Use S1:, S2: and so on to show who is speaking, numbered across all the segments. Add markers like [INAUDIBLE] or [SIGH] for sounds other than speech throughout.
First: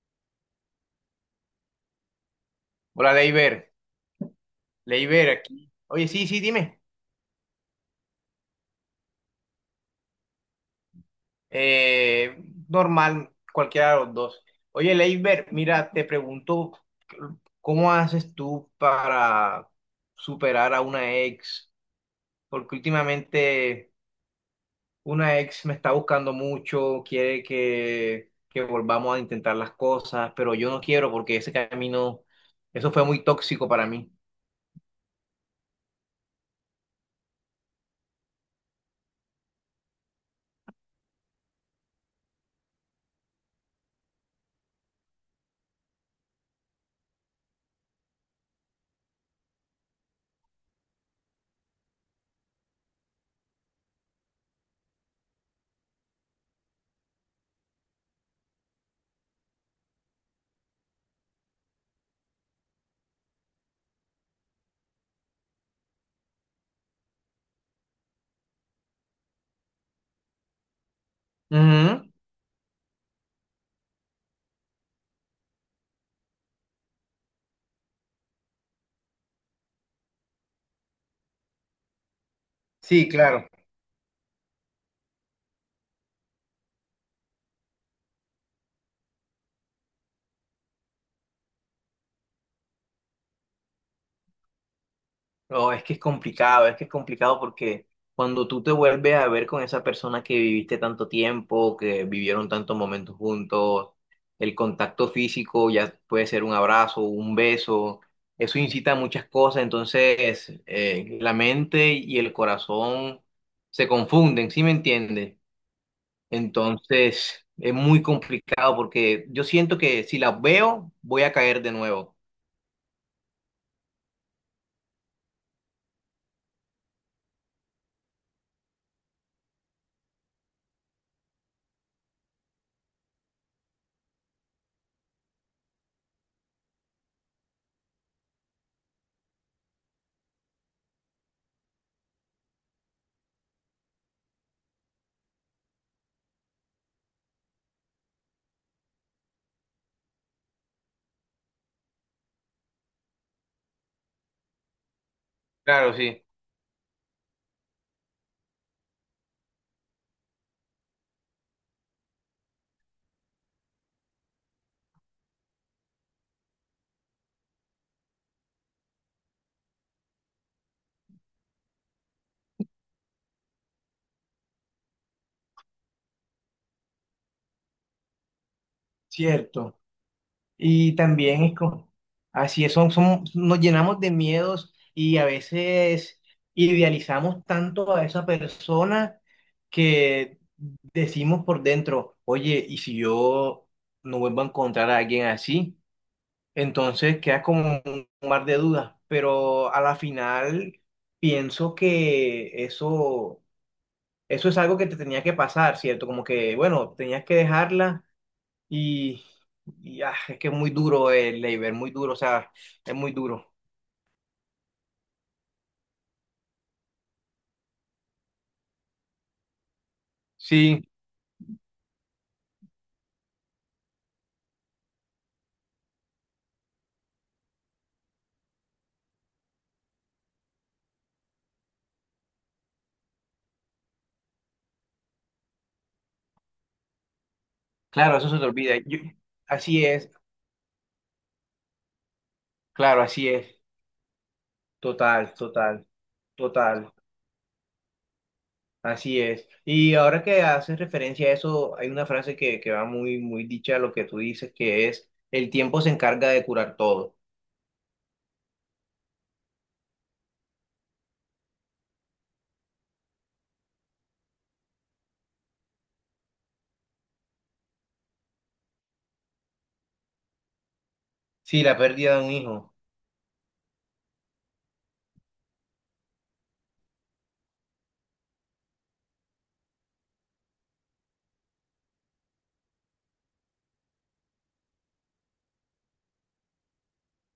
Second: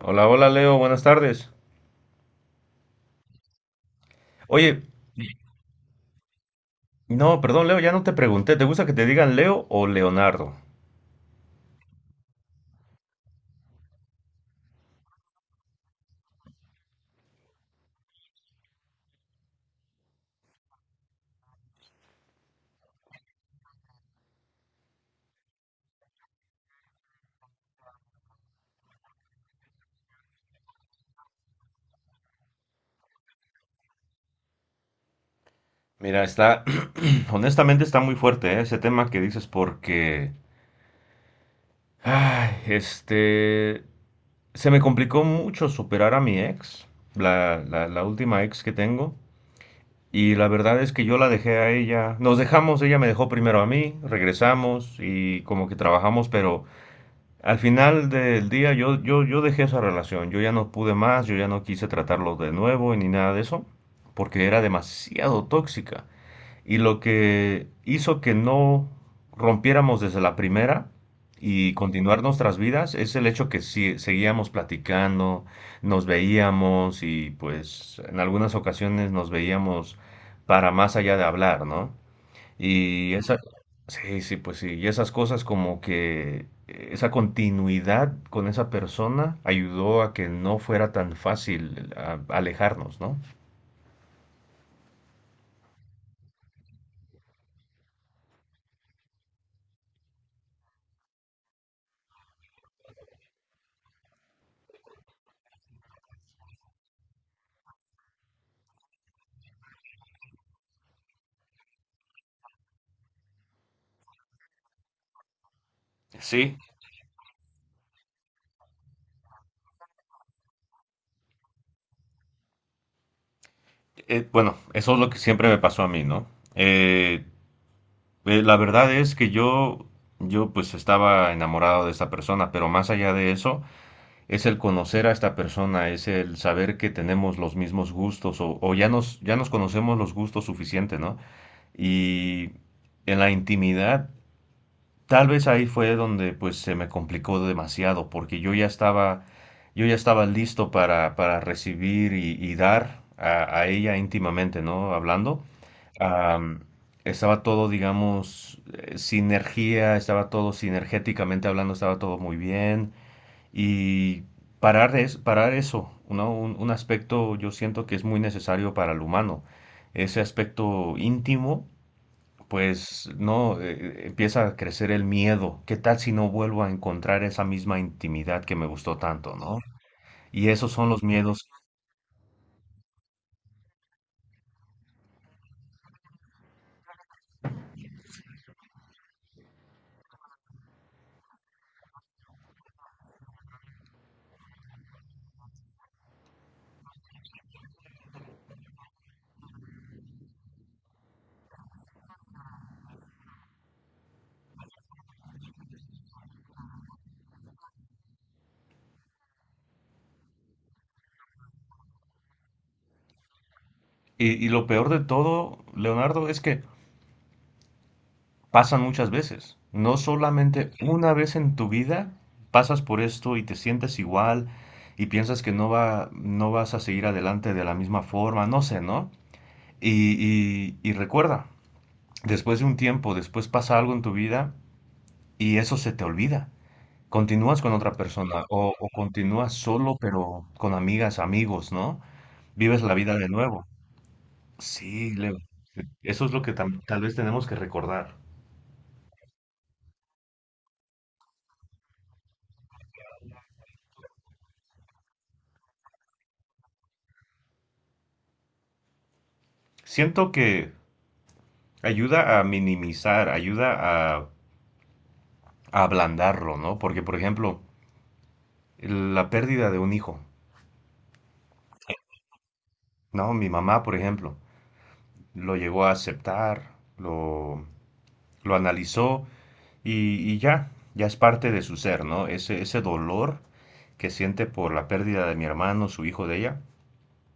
S1: Hola, hola Leo, buenas tardes.
S2: Hola, Leiber.
S1: Oye,
S2: Leiber aquí. Oye, sí, sí, dime.
S1: no, perdón Leo, ya no te pregunté, ¿te gusta que te digan Leo o Leonardo?
S2: Eh, Normal, cualquiera de los dos. Oye, Leiber, mira, te pregunto, ¿cómo haces tú para superar a una ex? Porque últimamente una ex me está buscando mucho, quiere que volvamos a intentar las cosas, pero yo no quiero porque ese camino, eso fue muy tóxico para mí.
S1: Mira, está, [CLEARS THROAT] honestamente está muy fuerte, ¿eh? Ese tema que dices porque, ay, se me complicó mucho superar a mi ex, la última ex que tengo, y la verdad es que yo la dejé a ella, nos dejamos, ella me dejó primero a mí, regresamos y como que trabajamos, pero... Al final del día yo dejé esa relación, yo ya no pude más, yo ya no quise tratarlo de nuevo ni nada de eso, porque era demasiado tóxica. Y lo que hizo que no rompiéramos desde la primera y
S2: Ujú.
S1: continuar nuestras vidas es el hecho que sí, seguíamos platicando, nos veíamos y pues en algunas ocasiones nos veíamos para más allá de hablar, ¿no?
S2: Sí,
S1: Y esa,
S2: claro.
S1: sí, sí, pues sí, y esas cosas como que esa continuidad con esa persona ayudó a que no fuera tan fácil alejarnos, ¿no?
S2: No, es que es complicado, es que es complicado porque cuando tú te vuelves a ver con esa persona que viviste tanto tiempo, que vivieron tantos momentos juntos, el contacto físico ya puede ser un abrazo, un beso, eso incita a muchas cosas, entonces la mente y el corazón se confunden, ¿sí me entiendes?
S1: Sí,
S2: Entonces es muy complicado porque yo siento que si las veo voy a caer de nuevo.
S1: bueno, eso es lo que siempre me pasó a mí, ¿no? Eh, la verdad es que yo pues estaba enamorado de esta persona, pero más allá de eso, es el conocer a esta persona, es el saber que tenemos los mismos gustos o ya nos conocemos los gustos suficiente, ¿no? Y en la intimidad, tal vez ahí fue donde pues se me complicó demasiado, porque yo ya estaba listo para recibir y dar a ella íntimamente, ¿no? Hablando.
S2: Claro, sí.
S1: Am, estaba todo, digamos, sinergia, estaba todo sinergéticamente hablando, estaba todo muy bien. Y parar, es, parar eso, un aspecto yo siento que es muy necesario para el humano. Ese aspecto íntimo, pues no, empieza a crecer el miedo. ¿Qué tal si no vuelvo a encontrar esa misma intimidad que me gustó tanto, ¿no?
S2: Cierto.
S1: Y esos son
S2: Y
S1: los
S2: también
S1: miedos.
S2: es como, así es, son, son, nos llenamos de miedos y a veces idealizamos tanto a esa persona que decimos por dentro, oye, ¿y si yo no vuelvo a encontrar a alguien así? Entonces queda como un mar de dudas, pero a la final pienso que eso es algo que te tenía que pasar, ¿cierto? Como que, bueno, tenías que dejarla y, y, es que es muy duro el labor, muy duro, o sea, es muy duro.
S1: Y lo peor de todo, Leonardo, es que pasan muchas veces. No solamente
S2: Sí,
S1: una vez en tu vida pasas por esto y te sientes igual y piensas que no va, no vas a seguir adelante de la misma forma, no sé, ¿no? Y recuerda, después de un tiempo, después pasa algo en tu vida y eso se te olvida. Continúas con otra
S2: claro, eso se
S1: persona
S2: te olvida.
S1: o continúas
S2: Así
S1: solo
S2: es,
S1: pero con amigas, amigos, ¿no? Vives la
S2: claro,
S1: vida de
S2: así es.
S1: nuevo. Sí,
S2: Total,
S1: Leo.
S2: total,
S1: Eso es lo que
S2: total,
S1: tal vez tenemos que recordar.
S2: así es. Y ahora que haces referencia a eso, hay una frase que va muy, muy dicha a lo que tú dices, que es, el tiempo se encarga de curar todo.
S1: Siento que ayuda a minimizar, ayuda a ablandarlo, ¿no? Porque, por ejemplo, la pérdida de un hijo,
S2: Sí, la pérdida de un hijo.
S1: ¿no? Mi mamá, por ejemplo, lo llegó a aceptar, lo analizó y ya, ya es parte de su ser, ¿no? Ese dolor que siente por la pérdida de mi hermano, su hijo de ella,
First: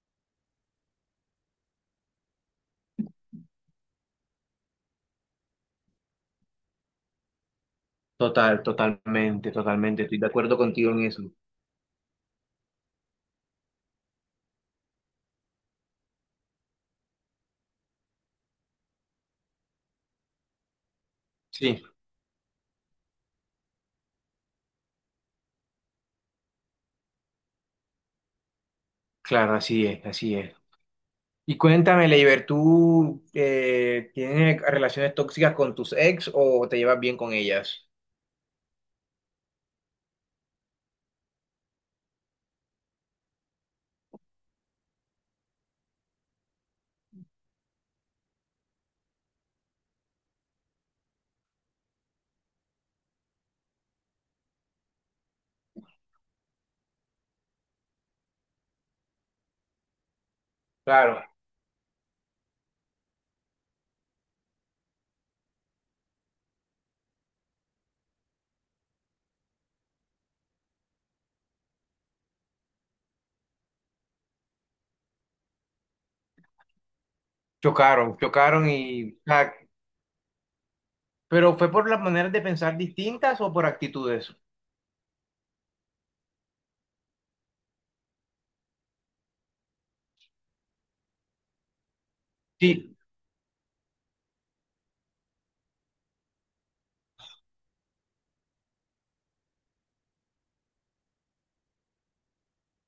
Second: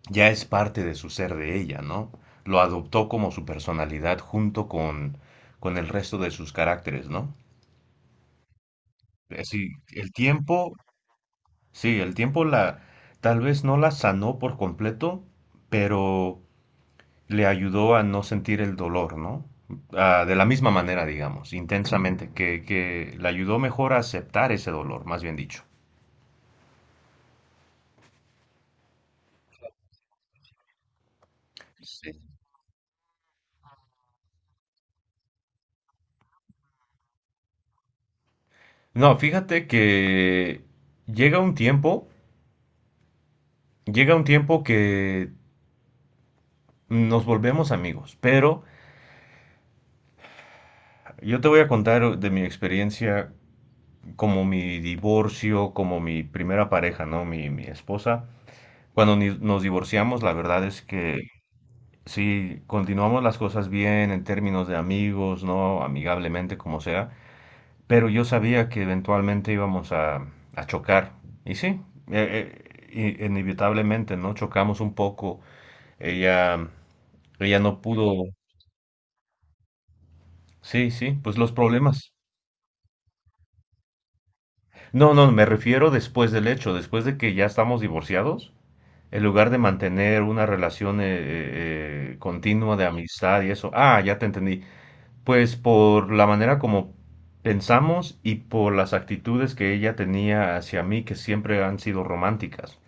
S1: ya es parte de su ser de ella, ¿no? Lo adoptó como su personalidad junto con el resto de sus caracteres, ¿no?
S2: Total,
S1: Es
S2: totalmente,
S1: decir,
S2: totalmente.
S1: el
S2: Estoy de acuerdo
S1: tiempo,
S2: contigo en eso.
S1: sí, el tiempo la tal vez no la sanó por completo, pero le ayudó a no sentir el dolor, ¿no? Ah, de la misma manera, digamos,
S2: Sí,
S1: intensamente, que le ayudó mejor a aceptar ese dolor, más bien dicho.
S2: claro, así es, así es. Y cuéntame,
S1: Sí.
S2: Leiber, ¿tú tienes relaciones tóxicas con tus ex o te llevas bien con ellas?
S1: No, fíjate que llega un tiempo, llega un tiempo que nos volvemos amigos, pero yo te voy a contar de mi experiencia como mi divorcio, como mi primera pareja, ¿no? Mi esposa. Cuando nos divorciamos, la verdad es
S2: Claro.
S1: que sí, continuamos las cosas bien en términos de amigos, ¿no? Amigablemente, como sea, pero yo sabía que eventualmente íbamos a chocar. Y sí, eh, inevitablemente, ¿no? Chocamos un poco. Ella, ella no
S2: Chocaron,
S1: pudo.
S2: chocaron y...
S1: Sí, sí, pues los
S2: ¿pero fue por las
S1: problemas.
S2: maneras de pensar distintas o por actitudes?
S1: No, no, me refiero después del hecho, después de que ya estamos divorciados, en lugar de mantener una relación continua de
S2: Sí,
S1: amistad y eso. Ah, ya te entendí. Pues por la manera como pensamos y por las actitudes que ella tenía hacia mí que siempre han sido románticas.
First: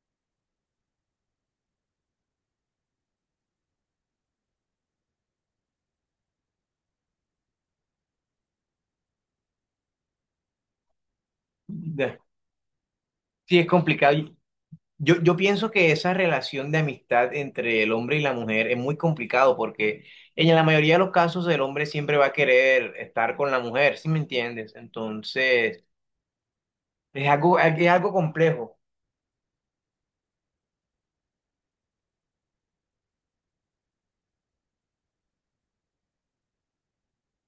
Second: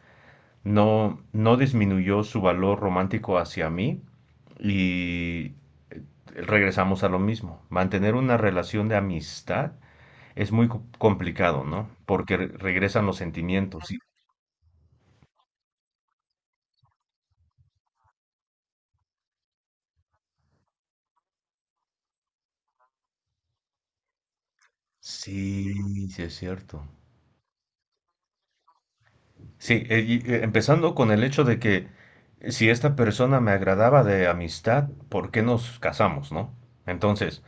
S1: No, no disminuyó su valor romántico hacia mí y regresamos a lo mismo. Mantener una relación de amistad es muy complicado, ¿no?
S2: de-
S1: Porque regresan los
S2: sí es
S1: sentimientos. Sí,
S2: complicado. Yo pienso que esa relación de amistad entre el hombre y la mujer es muy complicado porque en la mayoría de los casos el hombre siempre va a querer estar con la mujer, ¿sí me entiendes?
S1: sí,
S2: Entonces,
S1: sí es cierto.
S2: es algo complejo.
S1: Sí, y, empezando con el hecho de que si esta persona me agradaba de amistad, ¿por qué nos casamos, no? Entonces,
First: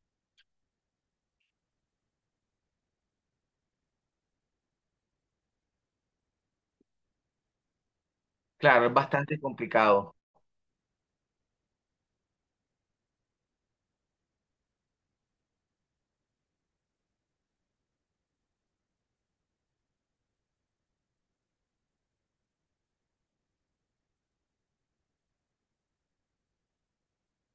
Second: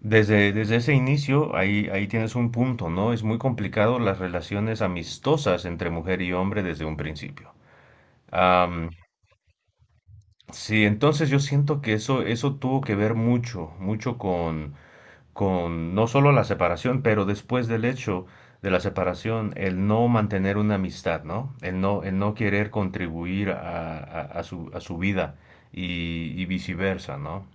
S1: desde ese inicio, ahí tienes un punto, ¿no? Es muy complicado las relaciones amistosas entre mujer y hombre desde un principio.
S2: Claro,
S1: Am,
S2: es bastante complicado.
S1: sí, entonces yo siento que eso tuvo que ver mucho, mucho con no solo la separación, pero después del hecho de la separación, el no mantener una amistad, ¿no? El no, el no querer contribuir a, a su vida y viceversa, ¿no?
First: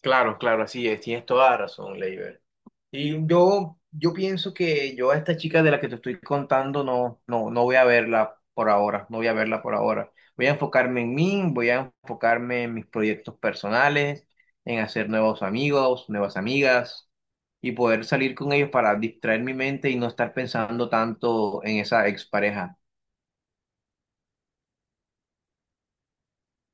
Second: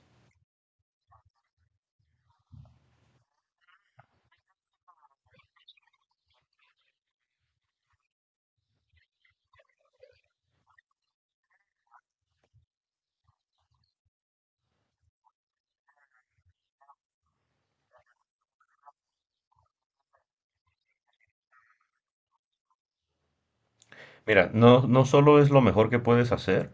S2: Claro, claro, así es. Tienes toda la razón, Leiber. Y yo pienso que yo a esta chica de la que te estoy contando no, no, no voy a verla por ahora. No voy a verla por ahora. Voy a enfocarme en mí, voy a enfocarme en mis proyectos personales, en hacer nuevos amigos, nuevas amigas y poder salir con ellos para distraer mi mente y no estar pensando tanto en esa expareja.
S1: Mira, no, no solo es lo mejor que puedes hacer,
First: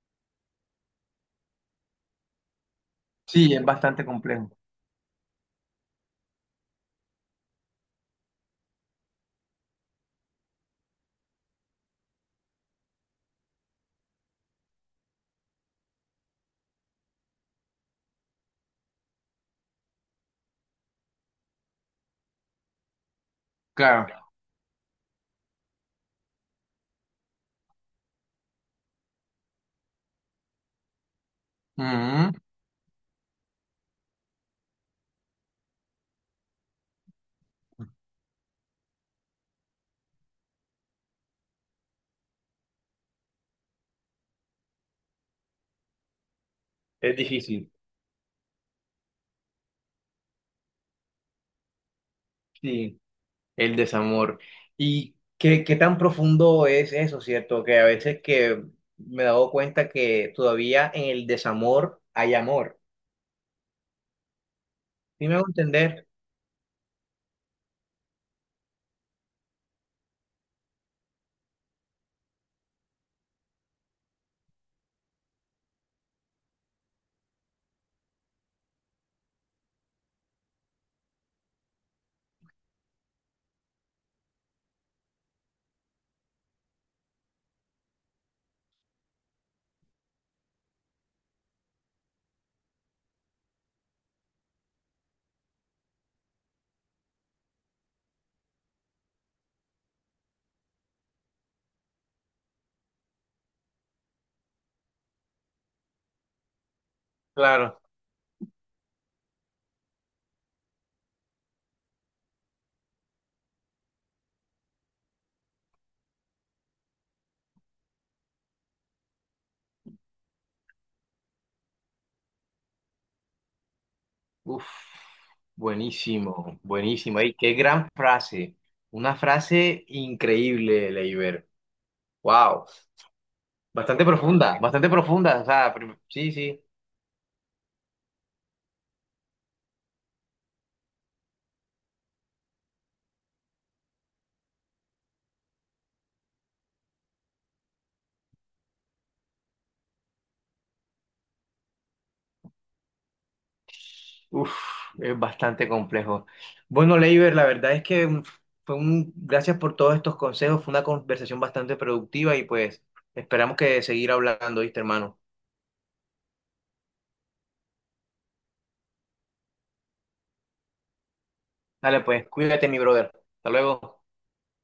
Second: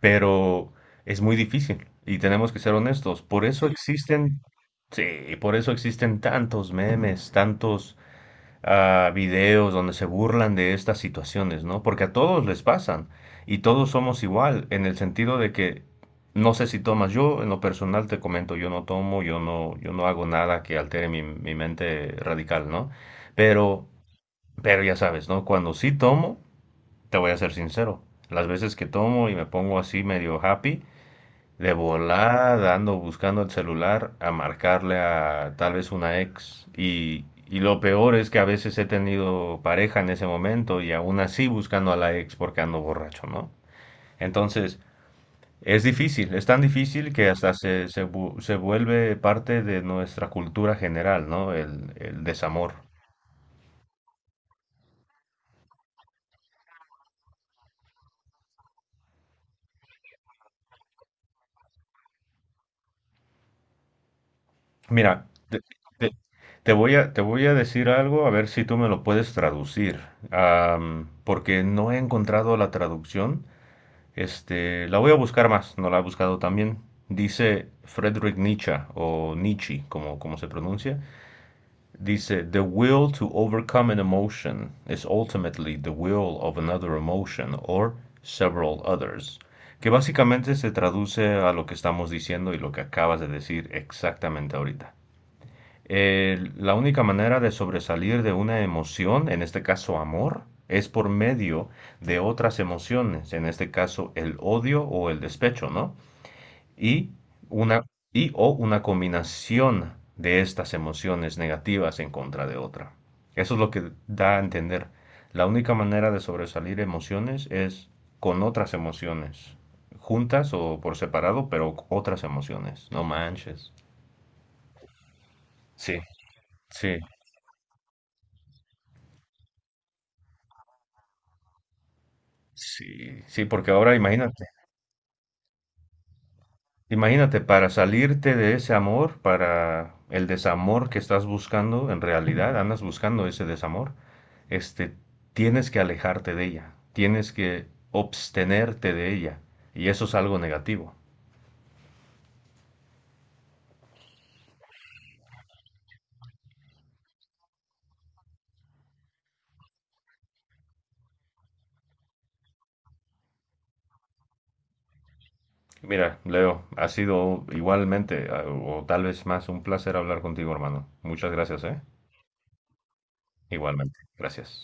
S1: pero es muy difícil y tenemos que ser honestos. Por
S2: Sí, es
S1: eso
S2: bastante
S1: existen,
S2: complejo.
S1: sí, por eso existen tantos memes, tantos a videos donde se burlan de estas situaciones, ¿no? Porque a todos les pasan y todos somos igual en el sentido de que no sé si tomas, yo en lo personal te comento, yo no tomo, yo no, yo no hago nada que altere mi, mi mente radical, ¿no? Pero,
S2: Claro.
S1: pero ya sabes, ¿no? Cuando sí tomo, te voy a ser sincero, las veces que tomo y me pongo así medio happy, de
S2: Ujú.
S1: volada ando buscando el celular a marcarle a tal vez una ex. Y lo peor es que a veces he tenido pareja en ese momento y aún así buscando a la ex porque ando borracho, ¿no? Entonces, es difícil, es tan difícil
S2: Es
S1: que hasta
S2: difícil.
S1: se, se, se vuelve parte de nuestra cultura general, ¿no? El desamor.
S2: Sí. El desamor. ¿Y qué, qué tan profundo es eso, cierto? Que a veces que me he dado cuenta que todavía en el desamor hay amor.
S1: Mira,
S2: ¿Sí me hago
S1: te,
S2: entender?
S1: te- te voy a decir algo a ver si tú me lo puedes traducir, porque no he encontrado la traducción. Este, la voy a buscar más, no la he buscado también. Dice Friedrich Nietzsche, o Nietzsche, como, como se pronuncia. Dice, "The will to overcome an emotion is ultimately the will of another emotion or several others." Que básicamente se traduce a lo que estamos diciendo y lo que acabas de decir exactamente ahorita. La única manera de sobresalir de una emoción, en este caso amor, es por medio de otras emociones, en este caso el odio o el despecho, ¿no? Y
S2: Claro.
S1: una, y o una combinación de estas emociones negativas en contra de otra. Eso es lo que da a entender. La única manera de sobresalir emociones es con otras emociones, juntas o por separado, pero otras emociones. No manches.
S2: Uf,
S1: Sí,
S2: buenísimo,
S1: sí.
S2: buenísimo. Y qué gran frase. Una frase increíble, Leiber. Wow.
S1: Sí, sí, porque ahora
S2: Bastante
S1: imagínate,
S2: profunda, bastante profunda. O sea, sí, sí.
S1: imagínate, para salirte de ese amor, para el desamor que estás buscando, en realidad andas buscando ese desamor, este, tienes que alejarte de ella, tienes que abstenerte de ella, y eso es algo negativo.
S2: Uf, es bastante complejo. Bueno, Leiber, la verdad es que gracias por todos estos consejos, fue una conversación bastante productiva y pues esperamos que seguir hablando, ¿viste, hermano?
S1: Mira, Leo, ha sido igualmente, a- o tal vez más, un placer hablar contigo, hermano. Muchas gracias, ¿eh?
S2: Dale, pues, cuídate, mi brother. Hasta
S1: Igualmente,
S2: luego.
S1: gracias.